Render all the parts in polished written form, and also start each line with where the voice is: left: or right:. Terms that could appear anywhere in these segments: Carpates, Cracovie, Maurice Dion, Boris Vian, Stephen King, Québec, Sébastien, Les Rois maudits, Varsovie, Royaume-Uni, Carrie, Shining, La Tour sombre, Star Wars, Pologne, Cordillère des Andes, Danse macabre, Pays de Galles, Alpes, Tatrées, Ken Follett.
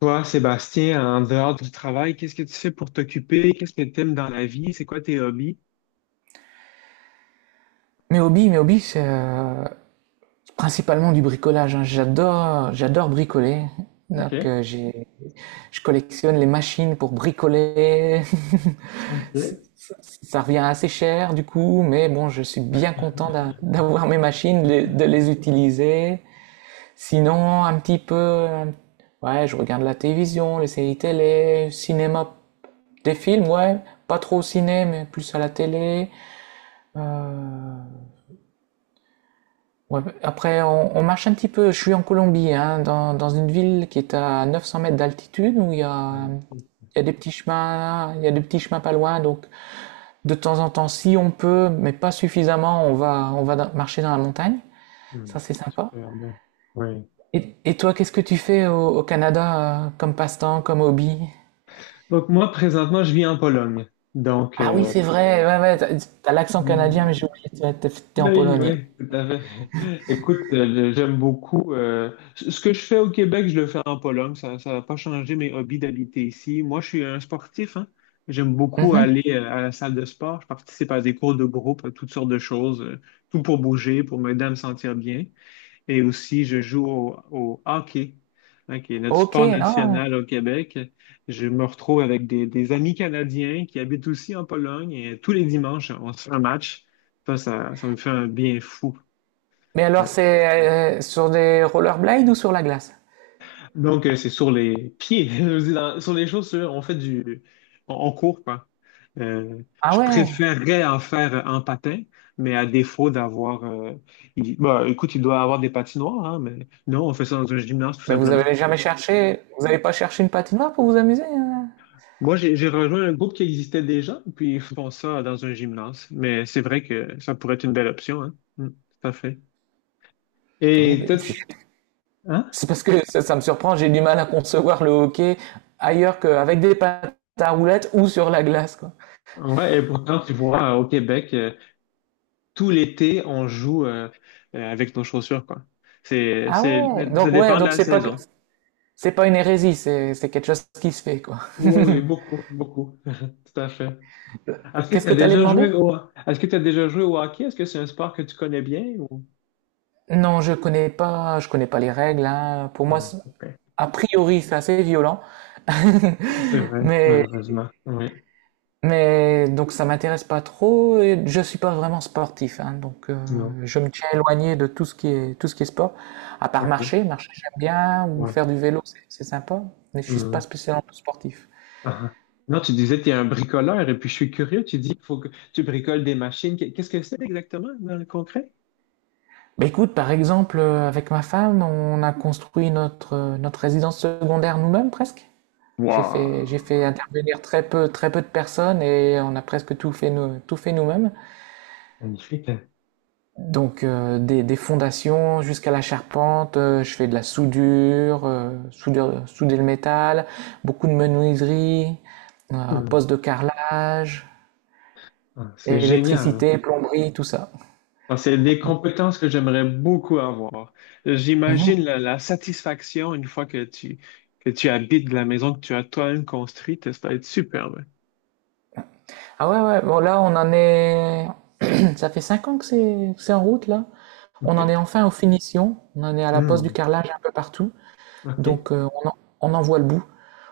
left: Toi, Sébastien, en dehors du travail, qu'est-ce que tu fais pour t'occuper? Qu'est-ce que tu aimes dans la vie? C'est quoi tes hobbies?
right: Mes hobbies, c'est principalement du bricolage, hein. J'adore bricoler.
left: Ok,
right: Donc, je collectionne les machines pour bricoler.
left: ok.
right: Ça revient assez cher du coup, mais bon, je suis bien content d'avoir mes machines, de les utiliser. Sinon, un petit peu, ouais, je regarde la télévision, les séries télé, cinéma, des films, ouais, pas trop au ciné, mais plus à la télé. Euh, Ouais, après, on marche un petit peu. Je suis en Colombie, hein, dans une ville qui est à 900 mètres d'altitude où il y a,
left: Ouais.
right: il y a des petits chemins, il y a des petits chemins pas loin. Donc, de temps en temps, si on peut, mais pas suffisamment, marcher dans la montagne. Ça,
left: Hmm.
right: c'est sympa.
left: Super bien. Ouais.
right: Et toi, qu'est-ce que tu fais au Canada, comme passe-temps, comme hobby?
left: Donc moi, présentement, je vis en Pologne. Donc,
right: Ah oui, c'est vrai. Ouais, ouais, t'as l'accent
left: euh,
right: canadien, mais j'ai oublié. T'es en
left: oui,
right: Pologne.
left: oui, tout à fait. Écoute, j'aime beaucoup. Ce que je fais au Québec, je le fais en Pologne. Ça n'a pas changé mes hobbies d'habiter ici. Moi, je suis un sportif, hein. J'aime beaucoup aller à la salle de sport. Je participe à des cours de groupe, à toutes sortes de choses, tout pour bouger, pour m'aider à me sentir bien. Et aussi, je joue au hockey, hein, qui est notre
right: Ok.
left: sport
right: Ah.
left: national au Québec. Je me retrouve avec des amis canadiens qui habitent aussi en Pologne et tous les dimanches, on se fait un match. Ça me fait un bien fou.
right: Mais alors,
left: Ouais.
right: c'est sur des rollerblades ou sur la glace?
left: Donc, c'est sur les pieds, sur les chaussures, on fait du... On court, quoi. Euh,
right: Ah
left: je
right: ouais.
left: préférerais en faire en patin, mais à défaut d'avoir... écoute, il doit avoir des patinoires, hein, mais non, on fait ça dans un gymnase, tout
right: Ben, vous
left: simplement.
right: avez jamais cherché, vous n'avez pas cherché une patinoire pour vous amuser, hein?
left: Moi, j'ai rejoint un groupe qui existait déjà, puis ils font ça dans un gymnase. Mais c'est vrai que ça pourrait être une belle option, hein. Mm, tout à fait. Et toi... hein?
right: C'est parce que ça me surprend, j'ai du mal à concevoir le hockey ailleurs qu'avec des patins à roulettes ou sur la glace, quoi.
left: Ouais, et pourtant, tu vois, au Québec, tout l'été, on joue avec nos chaussures, quoi. C'est,
right: Ah
left: c'est, ça
right: ouais,
left: dépend de
right: donc
left: la saison.
right: c'est pas une hérésie, c'est quelque chose qui se fait, quoi.
left: Oui, oui, beaucoup, beaucoup. Tout à fait. Est-ce que
right: Qu'est-ce
left: tu
right: que
left: as
right: t'allais
left: déjà joué
right: demander?
left: au, est-ce que tu déjà joué au hockey? Est-ce que c'est un sport que tu connais bien ou...
right: Non, je connais pas les règles, hein. Pour moi,
left: Ah, ok.
right: a priori, c'est assez violent.
left: C'est vrai,
right: Mais
left: malheureusement. Oui,
right: Mais donc ça m'intéresse pas trop et je suis pas vraiment sportif, hein, donc
left: non.
right: je me tiens éloigné de tout ce qui est sport, à part
left: OK.
right: marcher, marcher j'aime bien ou
left: Oui.
right: faire du vélo, c'est sympa, mais je suis pas spécialement sportif.
left: Ah. Non, tu disais que tu es un bricoleur et puis je suis curieux. Tu dis qu'il faut que tu bricoles des machines. Qu'est-ce que c'est exactement dans le concret?
right: Bah écoute, par exemple, avec ma femme, on a construit notre résidence secondaire nous-mêmes presque. J'ai fait
left: Wow!
right: intervenir très peu de personnes et on a presque tout fait nous-mêmes.
left: Magnifique. Hein?
right: Donc des fondations jusqu'à la charpente, je fais de la soudure, souder le métal, beaucoup de menuiserie,
left: Hmm.
right: poste de carrelage,
left: Ah, c'est génial.
right: électricité, plomberie, tout ça.
left: Ah, c'est des compétences que j'aimerais beaucoup avoir. J'imagine
right: Mhm.
left: la satisfaction une fois que que tu habites la maison que tu as toi-même construite. Ça va être superbe.
right: Ah ouais, ouais, bon là on en est... Ça fait 5 ans que c'est en route là. On en est
left: OK.
right: enfin aux finitions, on en est à la pose du
left: Hmm.
right: carrelage un peu partout,
left: OK.
right: donc on en voit le bout.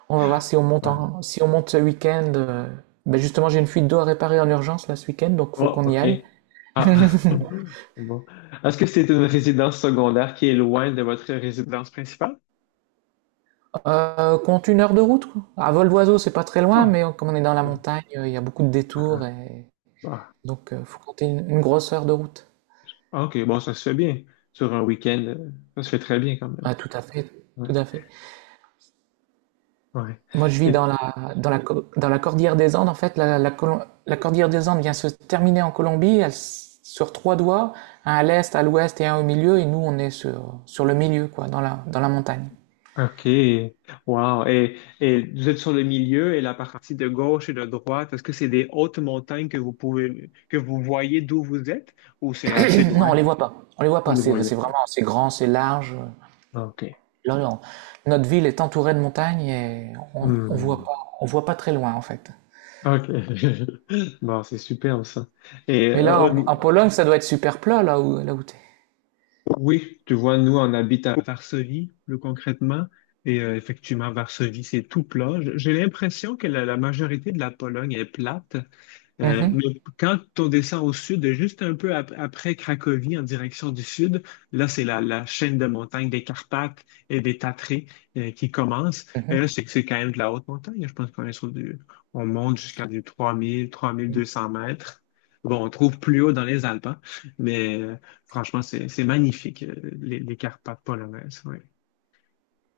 right: On va voir
left: Ah.
right: si on monte ce week-end. Ben justement, j'ai une fuite d'eau à réparer en urgence là ce week-end, donc faut
left: Oh,
right: qu'on y aille.
left: OK. Ah. Bon. Est-ce que c'est une résidence secondaire qui est loin de votre résidence principale?
right: Compte une heure de route, quoi. À vol d'oiseau, c'est pas très loin,
left: Ah,
right: mais comme on est dans la
left: ah,
right: montagne, il y a beaucoup de détours
left: ah,
right: et
left: ah.
right: donc faut compter une grosse heure de route.
left: Ah, OK, bon, ça se fait bien. Sur un week-end, ça se fait très bien quand même.
right: Ah, tout à fait,
left: Ouais.
right: tout à fait.
left: ouais.
right: Moi, je vis
left: Et...
right: dans la cordillère des Andes. En fait, la cordillère des Andes vient se terminer en Colombie. Sur trois doigts, un à l'est, à l'ouest et un au milieu, et nous on est sur le milieu, quoi, dans la montagne.
left: OK. Wow. Et vous êtes sur le milieu et la partie de gauche et de droite, est-ce que c'est des hautes montagnes que vous pouvez que vous voyez d'où vous êtes ou c'est assez
right: Non,
left: loin?
right: on les voit pas. On les voit
left: Vous
right: pas.
left: ne les
right: C'est
left: voyez
right: c'est
left: pas.
right: vraiment, c'est grand, c'est large.
left: OK.
right: Là, notre ville est entourée de montagnes et
left: Hmm.
right: on voit pas très loin en fait.
left: OK. Bon, c'est superbe ça. Et
right: Mais là,
left: euh, au,
right: en Pologne, ça doit être super plat là où t'es.
left: Oui, tu vois, nous, on habite à Varsovie, plus concrètement, et effectivement, Varsovie, c'est tout plat. J'ai l'impression que la majorité de la Pologne est plate.
right: Mhm,
left: Mais quand on descend au sud, juste un peu après Cracovie, en direction du sud, là, c'est la chaîne de montagnes des Carpates et des Tatrées qui commence. Et là,
right: mhm.
left: c'est que c'est quand même de la haute montagne. Je pense qu'on est sur du, on monte jusqu'à du 3200 mètres. Bon, on trouve plus haut dans les Alpes, hein, mais franchement, c'est magnifique, les Carpates polonaises. Ouais.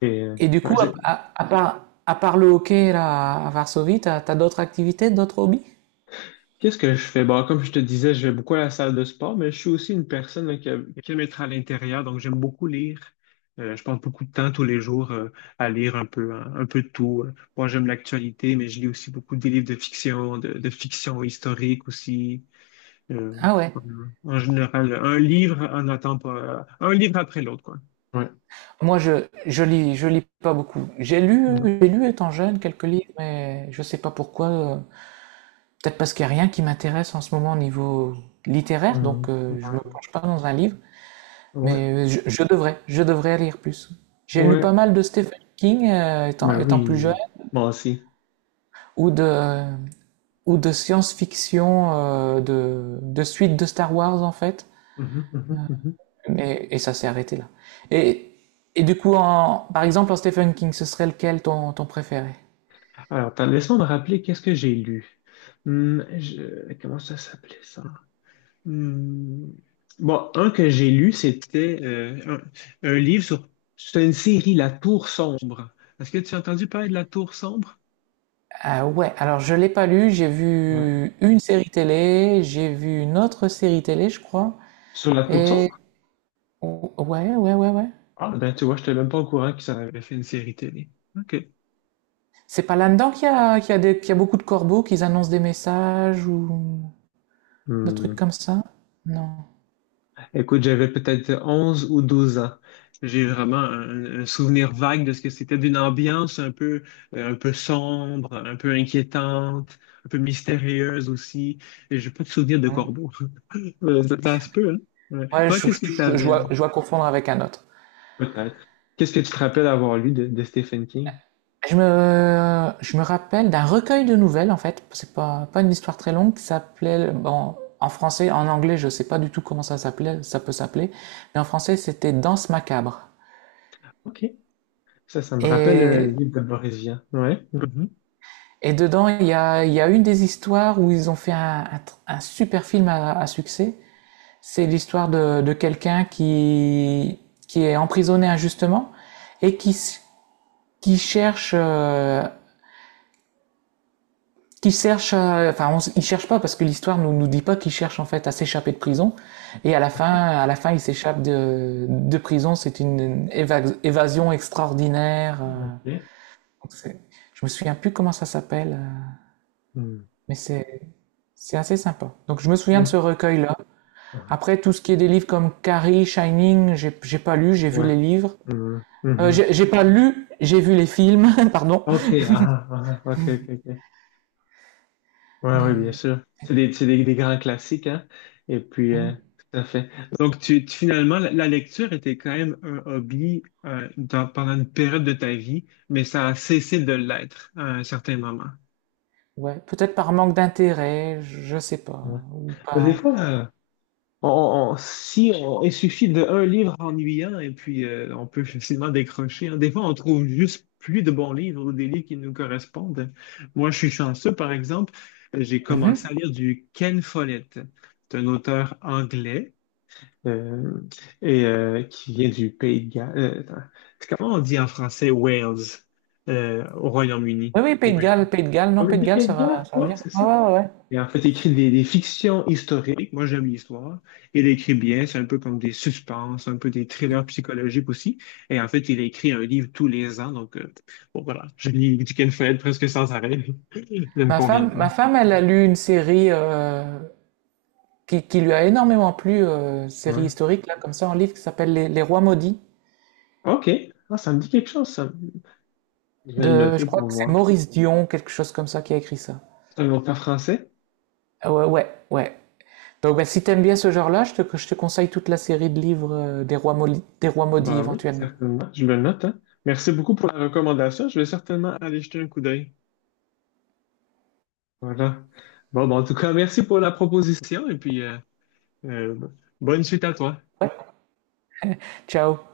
left: Et, euh,
right: Et du
left: ouais,
right: coup, à part le hockey là à Varsovie, t'as d'autres activités, d'autres hobbies?
left: qu'est-ce que je fais? Bon, comme je te disais, je vais beaucoup à la salle de sport, mais je suis aussi une personne là, qui aime être à l'intérieur, donc j'aime beaucoup lire. Je passe beaucoup de temps tous les jours à lire un peu, hein, un peu de tout. Moi, j'aime l'actualité, mais je lis aussi beaucoup des livres de fiction, de fiction historique aussi. euh,
right: Ah ouais.
left: en général, un livre en attend pas, un livre après l'autre, quoi. Ouais.
right: Moi, je lis pas beaucoup. J'ai
left: Ouais.
right: lu j'ai lu étant jeune quelques livres, mais je sais pas pourquoi. Peut-être parce qu'il n'y a rien qui m'intéresse en ce moment au niveau littéraire,
left: Euh,
right: donc je me penche pas dans un livre,
left: ouais.
right: mais je devrais lire plus. J'ai lu pas
left: Ouais.
right: mal de Stephen King étant,
left: Ben
right: étant plus jeune,
left: oui, moi aussi.
right: ou de, ou de science-fiction, de suite de Star Wars en fait,
left: Mhm, mhm, mhm.
right: mais, et ça s'est arrêté là. Et, et du coup, par exemple, en Stephen King, ce serait lequel ton préféré?
left: Alors, attends, laisse-moi me rappeler qu'est-ce que j'ai lu. Comment ça s'appelait ça? Hum, Bon, un que j'ai lu, c'était un livre sur... C'est une série, La Tour sombre. Est-ce que tu as entendu parler de La Tour sombre?
right: Ah ouais, alors je l'ai pas lu, j'ai
left: Ouais.
right: vu une série télé, j'ai vu une autre série télé, je crois,
left: Sur La Tour
right: et
left: sombre?
right: Ouais, ouais, ouais, ouais.
left: Ah, ben tu vois, je n'étais même pas au courant qu'ils en avaient fait une série télé. OK.
right: C'est pas là-dedans qu'il y a beaucoup de corbeaux, qu'ils annoncent des messages ou des trucs comme ça? Non.
left: Écoute, j'avais peut-être 11 ou 12 ans. J'ai vraiment un souvenir vague de ce que c'était d'une ambiance un peu sombre, un peu inquiétante, un peu mystérieuse aussi. Et j'ai pas de souvenir de
right: Hmm.
left: corbeau. Ça se peut, hein? Ouais.
right: Ouais,
left: Toi,
right: je,
left: qu'est-ce que
right: je, je
left: t'avais?
right: dois, je dois confondre avec un autre.
left: Peut-être. Qu'est-ce que tu te rappelles avoir lu de Stephen King?
right: Je me rappelle d'un recueil de nouvelles, en fait. C'est pas une histoire très longue qui s'appelait, bon, en français, en anglais, je sais pas du tout comment ça s'appelait, ça peut s'appeler, mais en français, c'était Danse macabre.
left: OK. Ça me rappelle le
right: Et,
left: livre de Boris Vian. Ouais. Mhm.
right: et dedans, il y a une des histoires où ils ont fait un super film à succès. C'est l'histoire de quelqu'un qui est emprisonné injustement et qui cherche, euh, enfin, on il cherche pas parce que l'histoire nous dit pas qu'il cherche en fait à s'échapper de prison. Et à la fin, il s'échappe de prison. C'est une évasion extraordinaire.
left: OK.
right: Donc, je me souviens plus comment ça s'appelle,
left: Hmm.
right: mais c'est assez sympa. Donc je me souviens de ce
left: Hmm.
right: recueil-là.
left: Ah,
right: Après, tout ce qui est des livres comme Carrie, Shining, j'ai pas lu, j'ai vu
left: Ouais.
right: les livres.
left: Hmm.
right: Euh,
left: Mhm.
right: j'ai j'ai pas lu, j'ai vu les films, pardon.
left: OK. Ah, ah, OK, OK, OK. Ouais, ouais, bien
right: Mais
left: sûr. Des grands classiques, hein? Et puis,
right: hmm,
left: tout à fait. Donc, finalement, la lecture était quand même un hobby pendant une période de ta vie, mais ça a cessé de l'être à un certain moment.
right: ouais, peut-être par manque d'intérêt, je sais pas,
left: Ouais.
right: ou
left: Des
right: pas.
left: fois, on- si on, il suffit d'un livre ennuyant et puis on peut facilement décrocher. Hein. Des fois, on trouve juste plus de bons livres ou des livres qui nous correspondent. Moi, je suis chanceux, par exemple, j'ai commencé
right: Mhm.
left: à lire du Ken Follett. C'est un auteur anglais euh, qui vient du Pays de Galles. Attends, c'est comment on dit en français Wales au Royaume-Uni?
right: Oui, oui,
left: Wales.
right: Pays de Galles, non,
left: On
right: Pays de
left: dit
right: Galles,
left: Pays de Galles?
right: ça va
left: Ouais,
right: bien.
left: c'est
right: Ouais,
left: ça.
right: ouais, ouais,
left: Et en fait, il écrit des fictions historiques. Moi, j'aime l'histoire. Il écrit bien. C'est un peu comme des suspens, un peu des
right: ouais.
left: thrillers psychologiques aussi. Et en fait, il écrit un livre tous les ans. Donc, bon, voilà. Je lis du Ken Follett presque sans arrêt. Ça me
right: Ma
left: convient
right: femme, ma
left: bien.
right: femme, elle a lu une série qui lui a énormément plu, série
left: Ouais.
right: historique là, comme ça, en livre qui s'appelle Les Rois maudits
left: OK. Ah, ça me dit quelque chose, ça. Je vais le
right: de, je
left: noter
right: crois
left: pour
right: que c'est
left: voir.
right: Maurice Dion, quelque chose comme ça, qui a écrit ça.
left: C'est un auteur français?
right: Ah ouais, ouais, ouais. Donc, ben, si t'aimes bien ce genre-là, je te conseille toute la série de livres des rois maudits
left: Ben oui,
right: éventuellement.
left: certainement. Je le note, hein. Merci beaucoup pour la recommandation. Je vais certainement aller jeter un coup d'œil. Voilà. Bon, ben, en tout cas, merci pour la proposition et puis euh, bonne suite à toi.
right: Ciao!